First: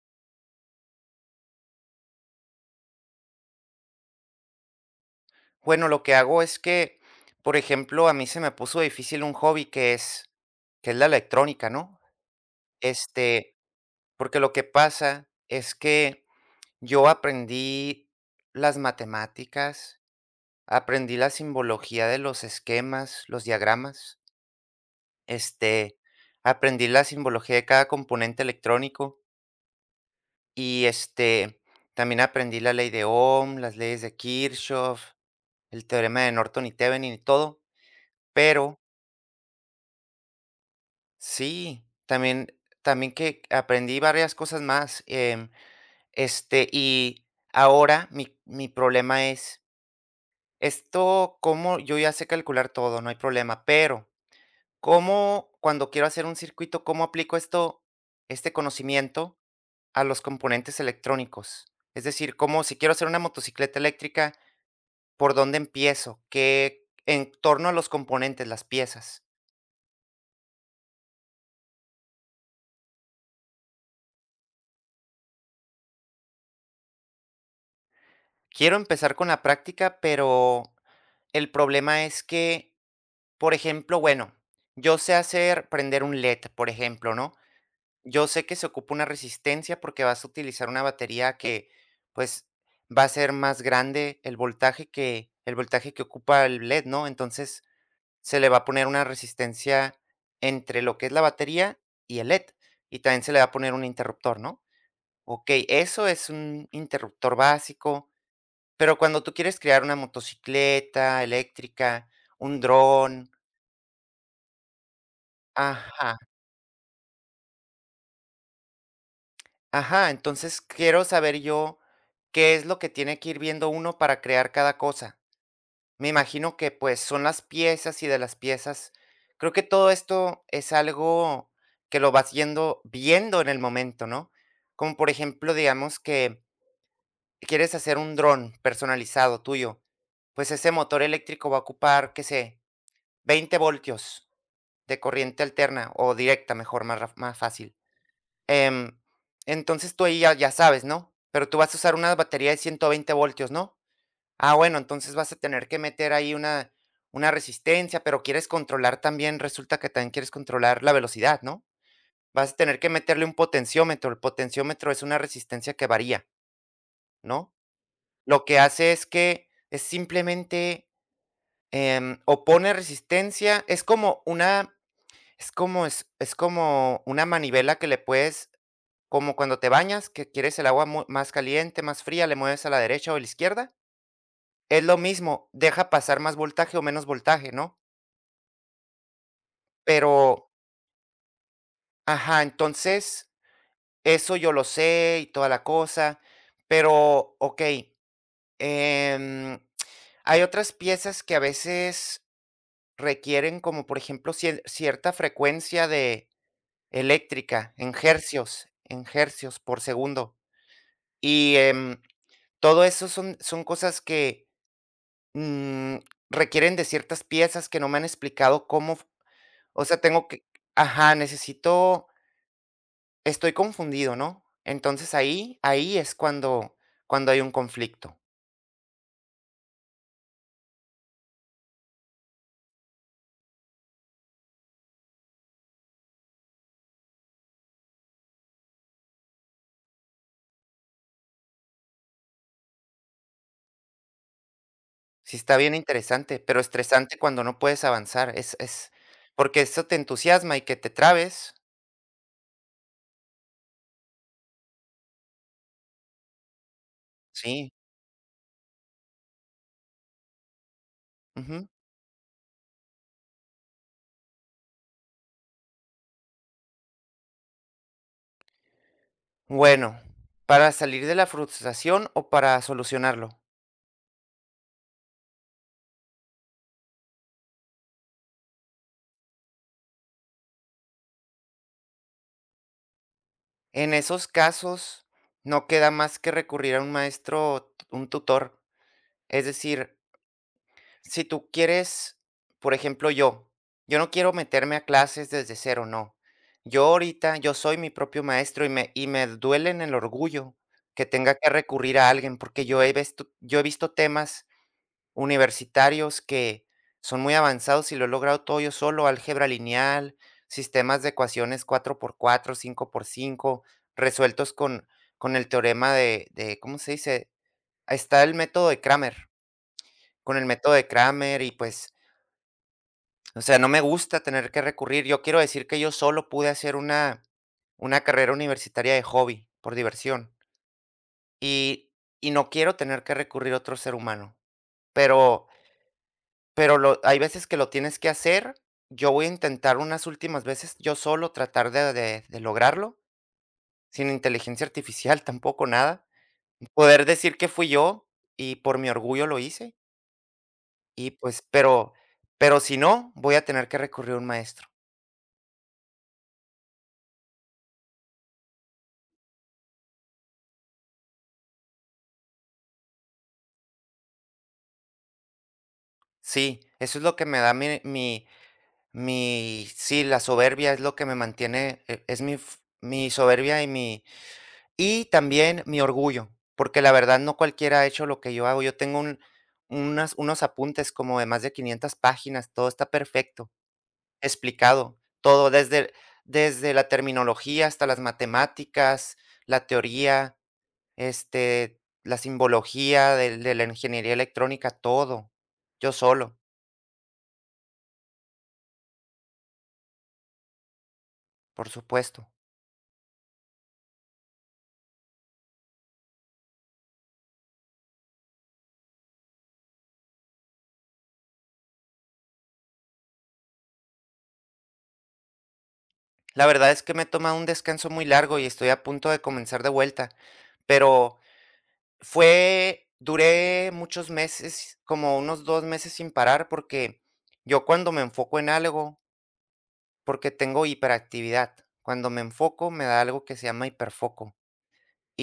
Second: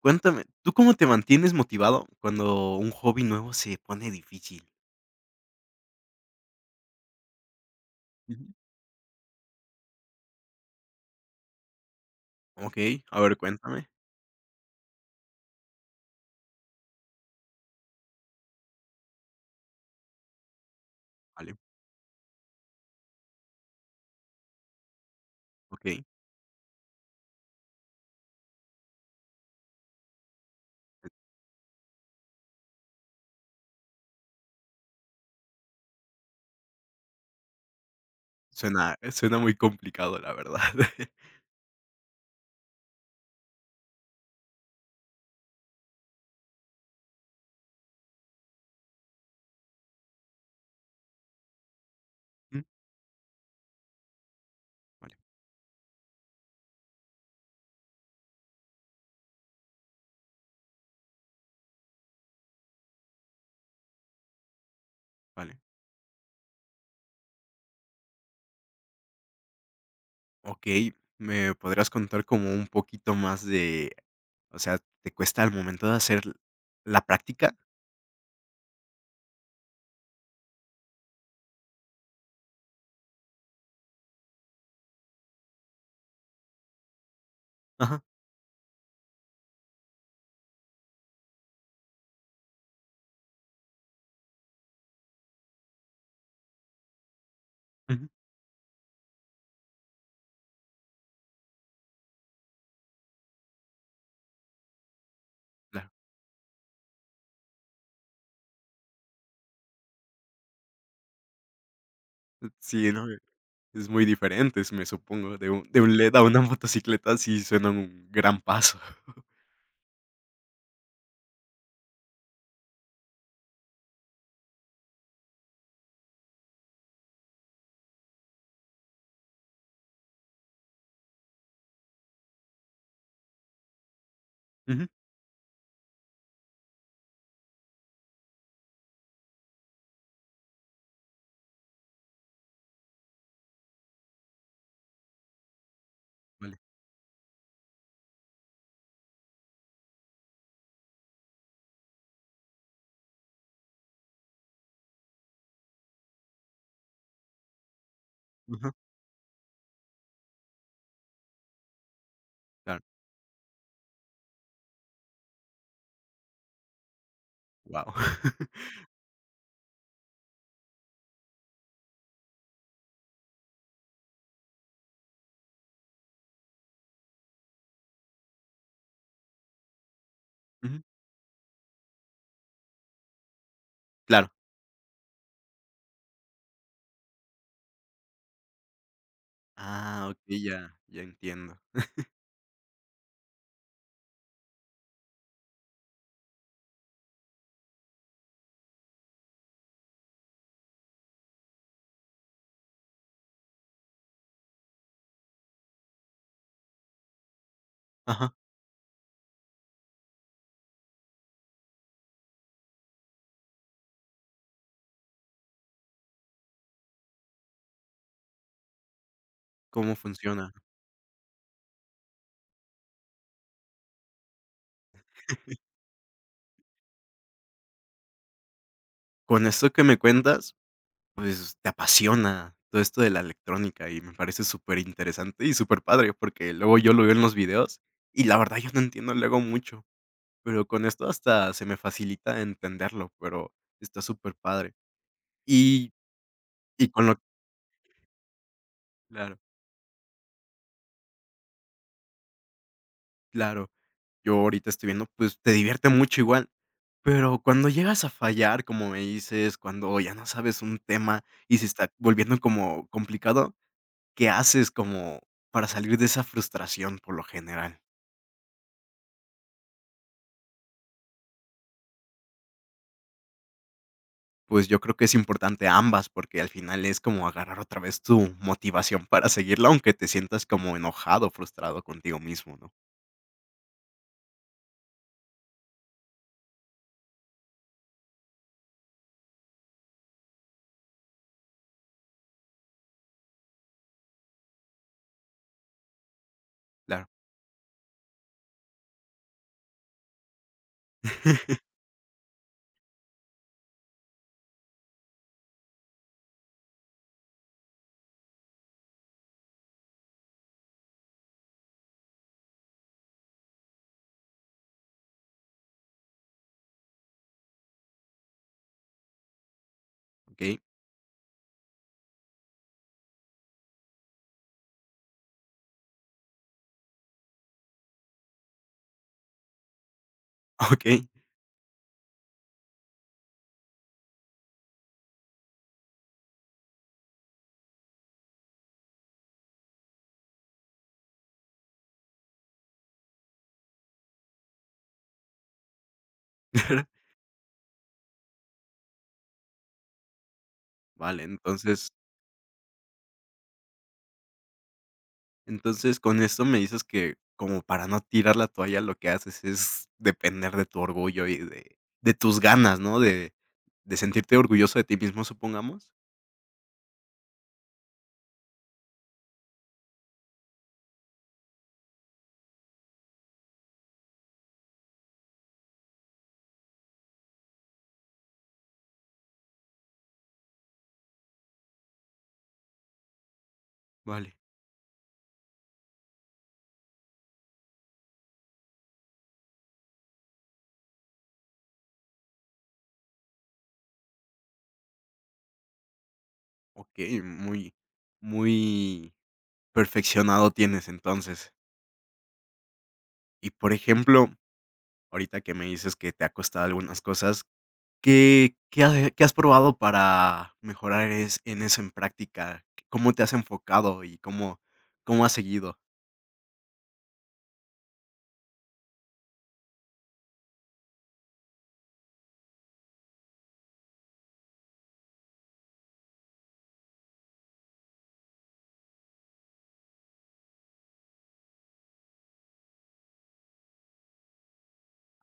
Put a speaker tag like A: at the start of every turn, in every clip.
A: Cuéntame, ¿tú cómo te mantienes motivado cuando un hobby nuevo se pone difícil?
B: Bueno, lo que hago es que, por ejemplo, a mí
A: Ujú.
B: se me puso difícil un hobby que es la electrónica, ¿no?
A: Okey, a ver,
B: Este,
A: cuéntame.
B: Porque lo que pasa es que yo aprendí las matemáticas, aprendí la
A: Vale,
B: simbología de los esquemas, los diagramas, este,
A: okey.
B: aprendí la simbología de cada componente electrónico y, también aprendí la ley de Ohm, las leyes de Kirchhoff, el teorema de Norton y Thevenin y todo, pero...
A: Suena muy complicado, la verdad.
B: Sí, también que aprendí varias cosas más, y ahora mi problema es, esto cómo yo ya sé
A: Mm,
B: calcular todo, no hay problema, pero
A: vale,
B: ¿cómo cuando quiero hacer un circuito, cómo aplico esto este conocimiento a los componentes electrónicos? Es decir, cómo si quiero hacer una motocicleta eléctrica, ¿por
A: vale.
B: dónde empiezo? ¿Qué en torno a los componentes, las piezas?
A: Okey, ¿me podrías contar como un poquito más de, o sea, te cuesta al momento de hacer la práctica?
B: Quiero empezar con la práctica, pero el problema es que, por ejemplo, bueno, yo sé hacer prender un LED, por ejemplo, ¿no?
A: Ajá,
B: Yo sé que se ocupa una resistencia porque vas a utilizar una batería que, pues, va a ser más grande el voltaje que ocupa el LED, ¿no? Entonces,
A: ujú,
B: se le va a poner una resistencia entre lo que es la batería y el LED, y también se le va a poner un interruptor, ¿no? Okey,
A: claro.
B: eso es un interruptor básico. Pero cuando tú quieres crear una motocicleta eléctrica, un
A: Sí, ¿no?
B: dron,
A: Es muy diferente, es me supongo, de un led
B: ajá,
A: a una motocicleta, sí suena un gran paso.
B: ajá, entonces quiero saber yo qué es lo que tiene que ir viendo uno para crear cada cosa. Me imagino que, pues, son las piezas y de las piezas creo que todo esto es algo que lo vas yendo viendo en el momento, ¿no?
A: Ujú,
B: Como, por ejemplo, digamos que quieres hacer un dron personalizado tuyo, pues ese motor eléctrico va a ocupar, qué sé, 20 voltios de corriente alterna o directa,
A: vale.
B: mejor, más raf más fácil. Em, entonces tú ahí ya sabes, ¿no? Pero tú vas a usar una batería de 120 voltios, ¿no? Ah, bueno, entonces vas a tener que meter ahí una resistencia, pero quieres
A: Ajá,
B: controlar también, resulta que también quieres controlar la velocidad, ¿no? Vas a tener
A: claro.
B: que meterle un potenciómetro. El potenciómetro es una resistencia que varía, ¿no?
A: Guau.
B: Lo que hace es que es simplemente, opone resistencia, Es como una manivela que le puedes, como cuando te bañas, que quieres el
A: Ujú,
B: agua mu más caliente, más fría, le mueves a la derecha o a la izquierda.
A: claro.
B: Es lo mismo, deja pasar más voltaje o menos voltaje, ¿no?
A: Ah, ok,
B: Pero,
A: ya, ya entiendo.
B: ajá, entonces, eso yo lo sé y toda la cosa, pero okey, em, hay otras piezas que a veces requieren como, por ejemplo, cierta frecuencia de eléctrica en
A: Ajá,
B: hercios por segundo. Y, todo eso son cosas que, mm, requieren de ciertas piezas que no me han explicado cómo f o
A: ¿cómo
B: sea, tengo que,
A: funciona?
B: ajá, necesito, estoy confundido, ¿no? Entonces ahí es cuando hay un conflicto.
A: Con esto que me cuentas, pues, te apasiona todo esto de la electrónica y me parece súper interesante y súper padre, porque luego yo lo veo en los videos y la verdad yo no entiendo luego mucho, pero con esto hasta se me facilita entenderlo, pero está súper padre.
B: Sí, está bien
A: Y
B: interesante, pero
A: y con lo
B: estresante cuando no puedes avanzar, es
A: claro,
B: porque eso te entusiasma y que te trabes.
A: claro. Yo ahorita estoy viendo, pues, te divierte mucho igual, pero cuando
B: Sí,
A: llegas a fallar, como me dices, cuando ya no sabes un tema y se
B: ujú.
A: está volviendo como complicado, ¿qué haces como para salir de esa frustración por lo general?
B: Bueno, ¿para salir de la frustración o para solucionarlo?
A: Pues, yo creo que es importante ambas, porque al final es como agarrar otra vez tu motivación para seguirla, aunque te sientas como enojado, frustrado contigo mismo, ¿no?
B: En esos casos, no queda más que recurrir a un maestro o un tutor. Es decir, si tú quieres, por ejemplo, yo, no quiero meterme a clases desde cero, no. Yo
A: Claro.
B: ahorita, yo soy mi propio maestro y me duele en el orgullo que tenga que recurrir a alguien, porque yo he visto, temas universitarios que son muy avanzados y lo he logrado todo yo solo, álgebra lineal, sistemas de ecuaciones cuatro por cuatro, cinco por cinco resueltos con el teorema de, ¿cómo se dice? Ahí está el método de Kramer, con
A: ¿Ok?
B: el método de Kramer y, pues, o sea, no me gusta tener que recurrir. Yo quiero decir que yo solo pude hacer una carrera universitaria de hobby, por diversión,
A: Okey.
B: y, y no quiero tener que recurrir a otro ser humano, pero Pero lo hay veces que lo tienes que hacer. Yo voy a intentar unas últimas veces yo solo, tratar de lograrlo, sin inteligencia artificial, tampoco nada. Poder decir que fui yo y por mi orgullo lo hice y,
A: Vale,
B: pues,
A: entonces,
B: pero si no, voy a tener que recurrir a un maestro.
A: Entonces, con esto me dices que como para no tirar la toalla, lo que haces es depender de tu orgullo y de tus ganas, ¿no? De sentirte orgulloso de ti mismo, supongamos.
B: Sí, eso es lo que me da mi sí, la soberbia es lo que me mantiene, e es mi f mi soberbia y mi Y también mi orgullo, porque la verdad no cualquiera ha hecho lo que yo hago. Yo tengo un unas unos apuntes como de más de 500 páginas, todo está perfecto,
A: Vale,
B: explicado, todo, desde la terminología hasta las matemáticas, la teoría, la simbología del de la ingeniería electrónica, todo, yo solo,
A: okey, muy perfeccionado tienes entonces.
B: por supuesto.
A: Y, por ejemplo, ahorita que me dices que te ha costado algunas cosas, ¿qué has probado para mejorar es en eso en práctica? ¿Cómo te has enfocado y cómo has seguido?
B: La verdad es que me he tomado un descanso muy largo y estoy a punto de comenzar de vuelta, pero Fue duré muchos meses, como unos 2 meses sin parar, porque yo, cuando me enfoco en algo, porque tengo hiperactividad. Cuando me enfoco, me da algo que se llama hiperfoco,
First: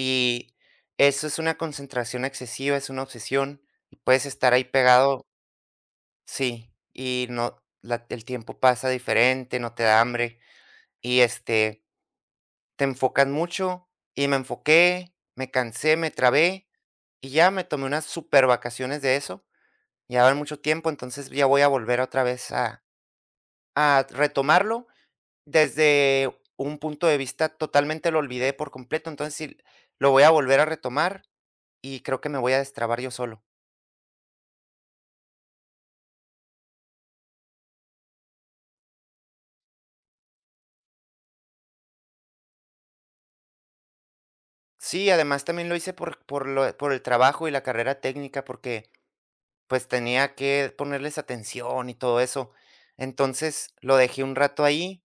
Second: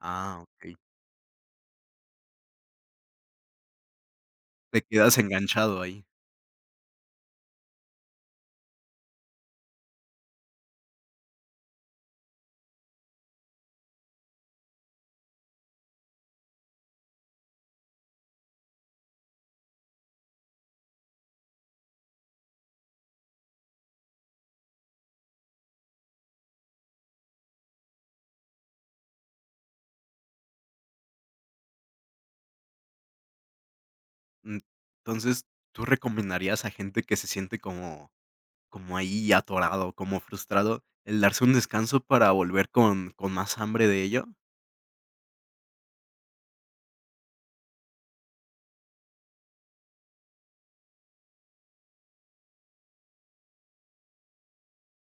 A: Ah, okey.
B: eso es una concentración excesiva, es una obsesión, y puedes estar ahí
A: Te quedas
B: pegado.
A: enganchado ahí.
B: Sí, y no, la el tiempo pasa diferente, no te da hambre, y, te enfocas mucho, y me enfoqué, me cansé, me trabé, y ya me tomé unas super vacaciones de eso. Ya va a haber mucho tiempo, entonces ya voy a volver otra vez a retomarlo desde un punto de vista totalmente, lo olvidé por completo, entonces sí, lo voy a volver a retomar y creo que me voy a destrabar yo solo.
A: Mm, entonces, ¿tú recomendarías a gente que se siente como como ahí atorado, como frustrado, el darse un descanso para volver con más hambre de ello?
B: Sí, además también lo hice por el trabajo y la carrera técnica, porque, pues, tenía que ponerles atención y todo eso. Entonces, lo dejé un rato ahí,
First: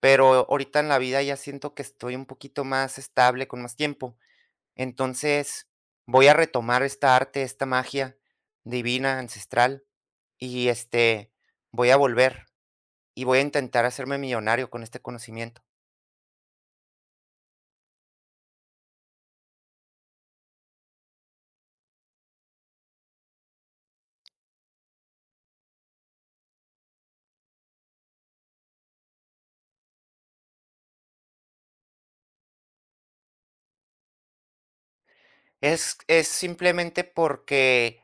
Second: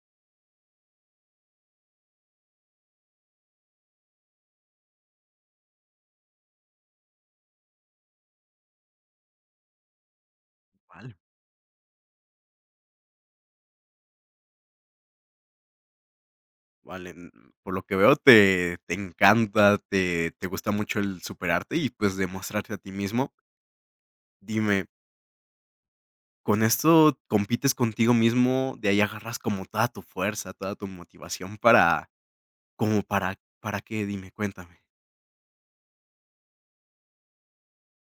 B: pero ahorita en la vida ya siento que estoy un poquito más estable, con más tiempo. Entonces, voy a retomar esta arte, esta magia divina, ancestral, y,
A: Vale,
B: voy a volver, y voy a intentar hacerme millonario con este conocimiento.
A: vale, mm, por lo que veo te encanta, te gusta mucho el superarte y, pues, demostrarte a ti mismo. Dime, ¿con esto compites contigo mismo? ¿De ahí agarras como toda tu fuerza, toda tu motivación para como para qué? Dime, cuéntame.
B: Es simplemente porque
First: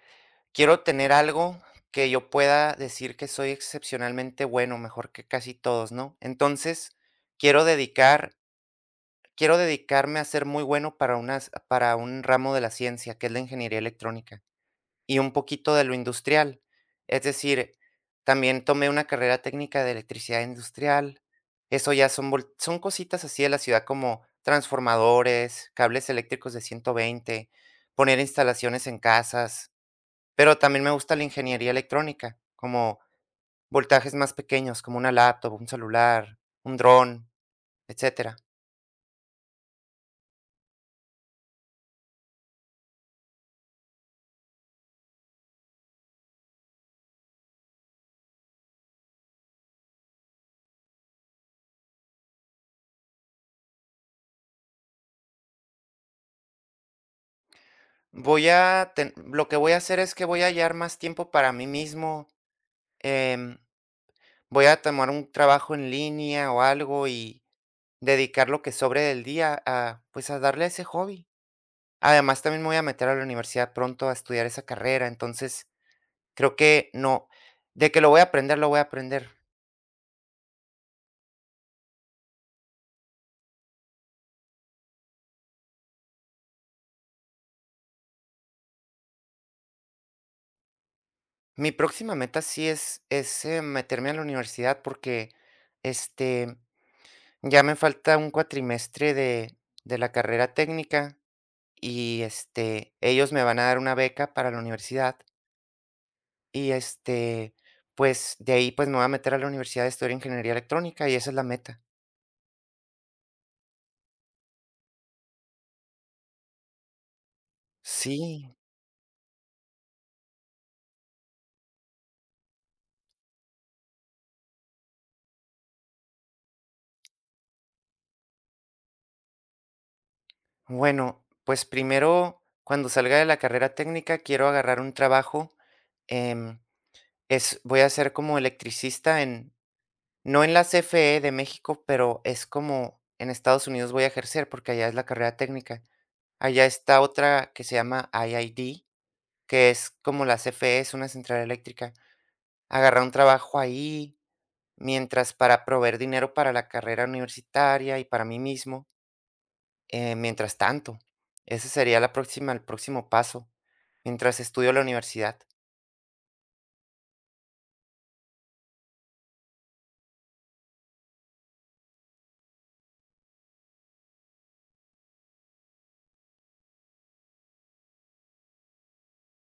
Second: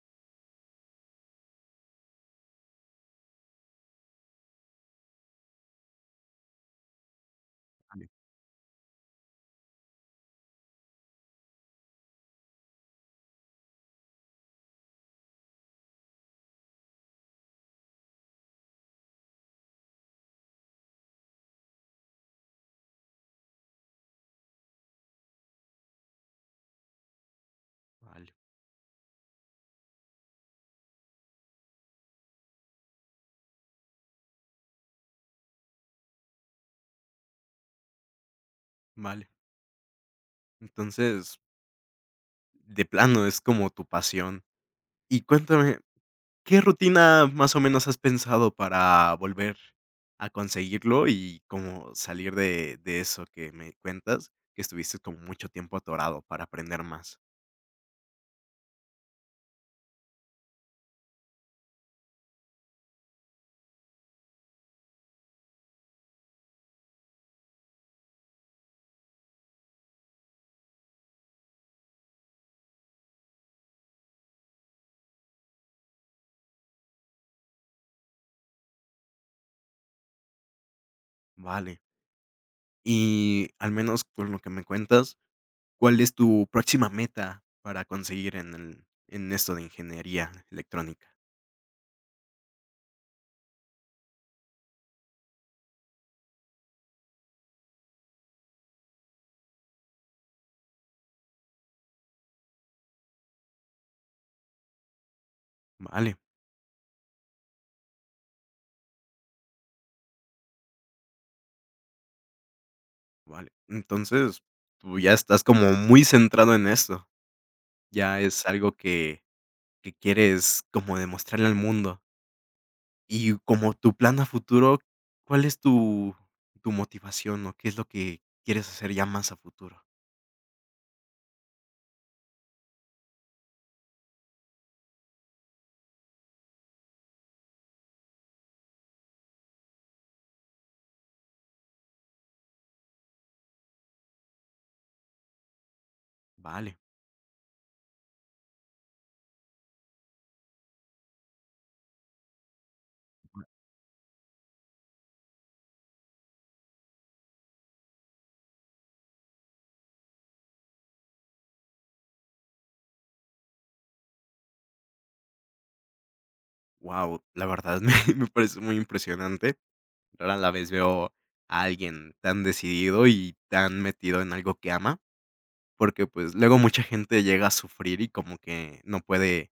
B: quiero tener algo que yo pueda decir que soy excepcionalmente bueno, mejor que casi todos, ¿no? Entonces, quiero
A: Vale,
B: dedicar quiero dedicarme a ser muy bueno para unas para un ramo de la ciencia, que es la ingeniería electrónica. Y un poquito de lo industrial. Es decir, también tomé una carrera técnica de electricidad industrial. Eso ya son cositas así de la ciudad como transformadores, cables eléctricos de 120, poner
A: vale,
B: instalaciones en casas, pero también me gusta la ingeniería electrónica, como voltajes más pequeños, como una laptop, un celular, un dron, etcétera.
A: vale. Entonces, de plano es como tu pasión. Y cuéntame, ¿qué rutina más o menos has pensado para volver a conseguirlo y como salir de eso que me cuentas, que estuviste como mucho tiempo atorado para aprender más?
B: Voy a ten Lo que voy a hacer es que voy a hallar más tiempo para mí mismo. em Voy a tomar un trabajo en línea o algo y dedicar lo que sobre del día a, pues, a darle a ese hobby. Además, también me voy a meter a la universidad pronto a estudiar esa carrera, entonces creo que no, de que lo voy a aprender, lo voy a aprender.
A: Vale. Y al menos con lo que me cuentas, ¿cuál es tu próxima meta para conseguir en el en esto de ingeniería electrónica?
B: Mi próxima meta sí es meterme a la universidad porque, este, ya me falta un cuatrimestre de la carrera técnica y, ellos me van a dar una beca para la universidad.
A: Vale,
B: Y, pues de ahí, pues me voy a meter a la Universidad de Estudiar Ingeniería Electrónica y esa es la meta.
A: vale. Entonces, tú ya estás como muy centrado en esto. Ya es
B: Sí,
A: algo que quieres como demostrarle al mundo. Y como tu plan a futuro, ¿cuál es tu motivación, o qué es lo que quieres hacer ya más a futuro?
B: bueno, pues primero, cuando salga de la carrera técnica, quiero agarrar un trabajo. em, Voy a ser como electricista en, no en la CFE de México, pero es como en Estados Unidos voy a ejercer porque allá es la carrera técnica. Allá
A: Vale,
B: está otra que se llama IID, que es como la CFE, es una central eléctrica. Agarrar un trabajo ahí mientras, para proveer dinero para la carrera universitaria y para mí mismo, mientras tanto, ese sería la próxima, el próximo paso, mientras estudio la universidad.
A: wow, la verdad me me parece muy impresionante. Rara la vez veo a alguien tan decidido y tan metido en algo que ama, porque, pues, luego mucha gente llega a sufrir y como que no puede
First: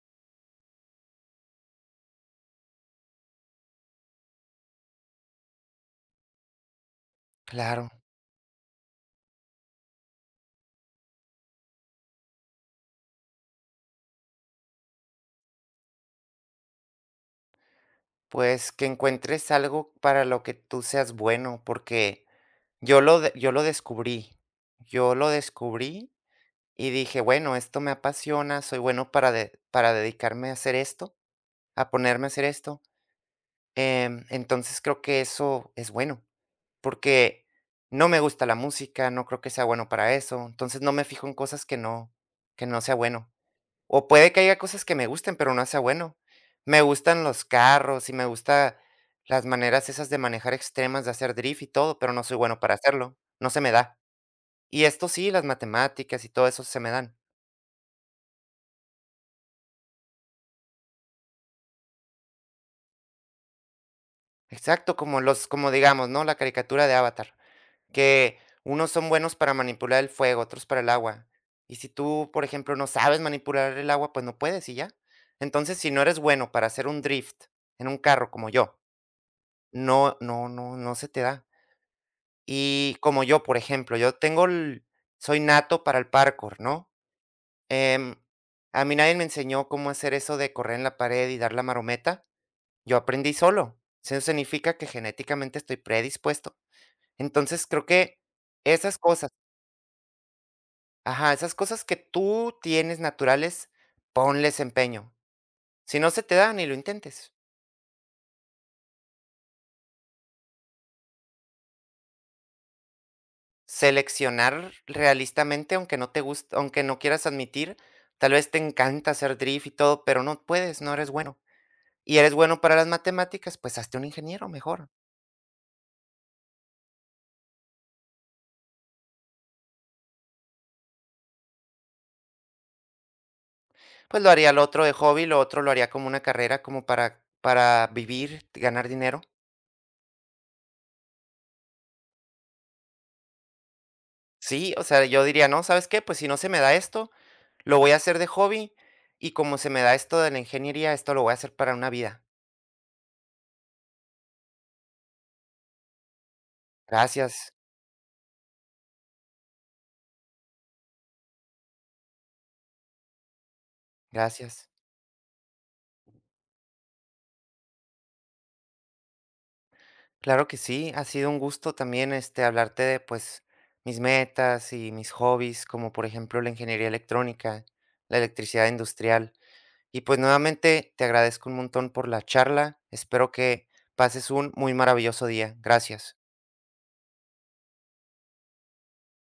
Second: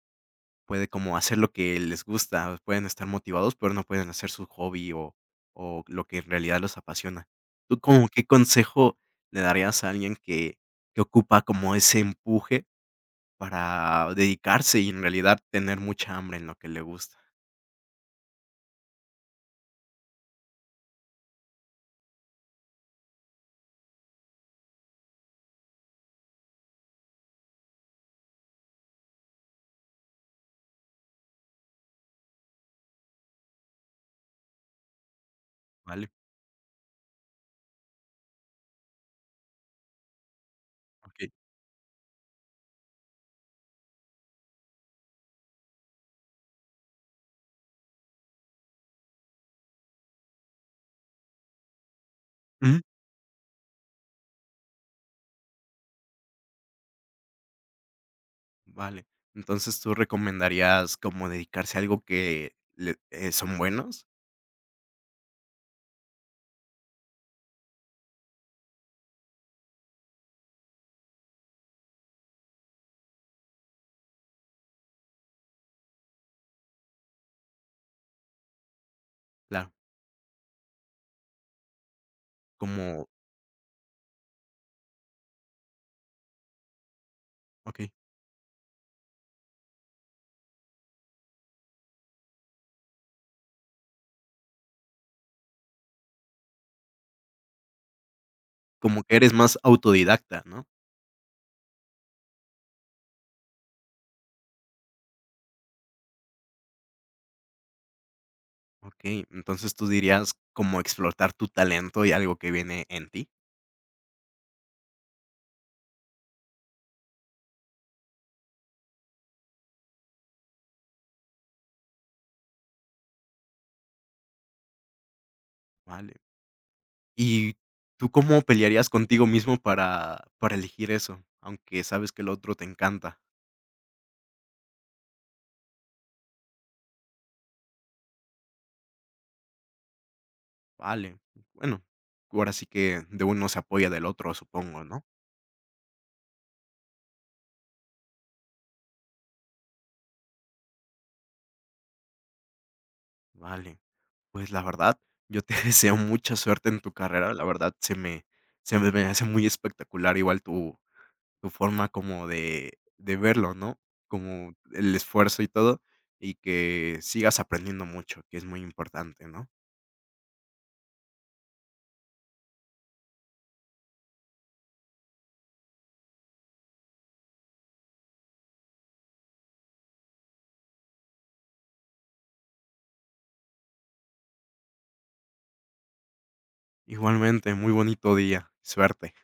A: puede como hacer lo que les gusta, pueden estar motivados, pero no pueden hacer su hobby o lo que en realidad los apasiona. ¿Tú
B: Claro,
A: como qué consejo le darías a alguien que ocupa como ese empuje para dedicarse y en realidad tener mucha hambre en lo que le gusta?
B: pues que encuentres algo para lo que tú seas bueno, porque yo lo, de- yo lo descubrí y dije, bueno, esto me apasiona, soy bueno para, para dedicarme a hacer esto, a ponerme a hacer esto. Entonces creo que eso es
A: Vale,
B: bueno, porque no me gusta la música, no creo que sea bueno para eso, entonces no me fijo
A: okey.
B: en cosas que no sea bueno. O puede que haya cosas que me gusten, pero no sea bueno. Me gustan los carros y me gusta las maneras esas de manejar extremas, de hacer drift y todo, pero no soy bueno para
A: Ujú,
B: hacerlo, no se me da. Y esto sí, las matemáticas y todo eso se me dan.
A: vale. Entonces, ¿tú recomendarías como dedicarse a algo que le son buenos?
B: Exacto, como digamos, ¿no? La caricatura de Avatar, que unos son buenos para manipular el fuego, otros para el agua. Y si tú, por ejemplo, no sabes manipular el agua, pues no puedes y ya. Entonces, si no eres bueno para hacer un drift en un carro como yo,
A: Claro,
B: no, no, no, no se te da. Y
A: como
B: como yo, por ejemplo, soy nato para el parkour, ¿no?
A: okey,
B: Em, a mí nadie me enseñó cómo hacer eso de correr en la pared y dar la marometa. Yo aprendí solo. Eso significa que genéticamente estoy predispuesto. Entonces, creo que esas
A: como que eres
B: cosas
A: más autodidacta, ¿no?
B: Ajá, esas cosas que tú tienes naturales, ponles empeño. Si no se te da, ni lo intentes.
A: Okey, entonces tú dirías como explotar tu talento y algo que viene en ti,
B: Seleccionar realistamente, aunque no te guste, aunque no quieras admitir, tal vez te encanta hacer drift y todo, pero no puedes, no eres bueno. Y eres bueno para las matemáticas, pues hazte un ingeniero mejor.
A: vale. ¿Y tú cómo pelearías contigo mismo para elegir eso? Aunque sabes que el otro te encanta,
B: Pues lo haría el otro de hobby, lo otro lo haría como una carrera, como para vivir, ganar dinero.
A: vale. Bueno, ahora sí que de uno se apoya del otro,
B: Sí,
A: supongo,
B: o sea,
A: ¿no?
B: yo diría, no, ¿sabes qué? Pues si no se me da esto, lo voy a hacer de hobby y como se me da esto de la ingeniería, esto lo voy a hacer para una vida.
A: Vale, pues la verdad, yo te deseo mucha suerte en tu carrera, la
B: Gracias,
A: verdad se me hace muy espectacular igual tu forma como de verlo, ¿no? Como
B: gracias.
A: el esfuerzo y todo, y que sigas aprendiendo mucho, que es muy importante, ¿no?
B: Claro que sí, ha sido un gusto también, hablarte de, pues, mis metas y mis hobbies, como por ejemplo la ingeniería electrónica, la electricidad industrial. Y pues nuevamente te agradezco un montón por la charla. Espero que pases un muy maravilloso día. Gracias.
A: Igualmente, muy bonito día. Suerte.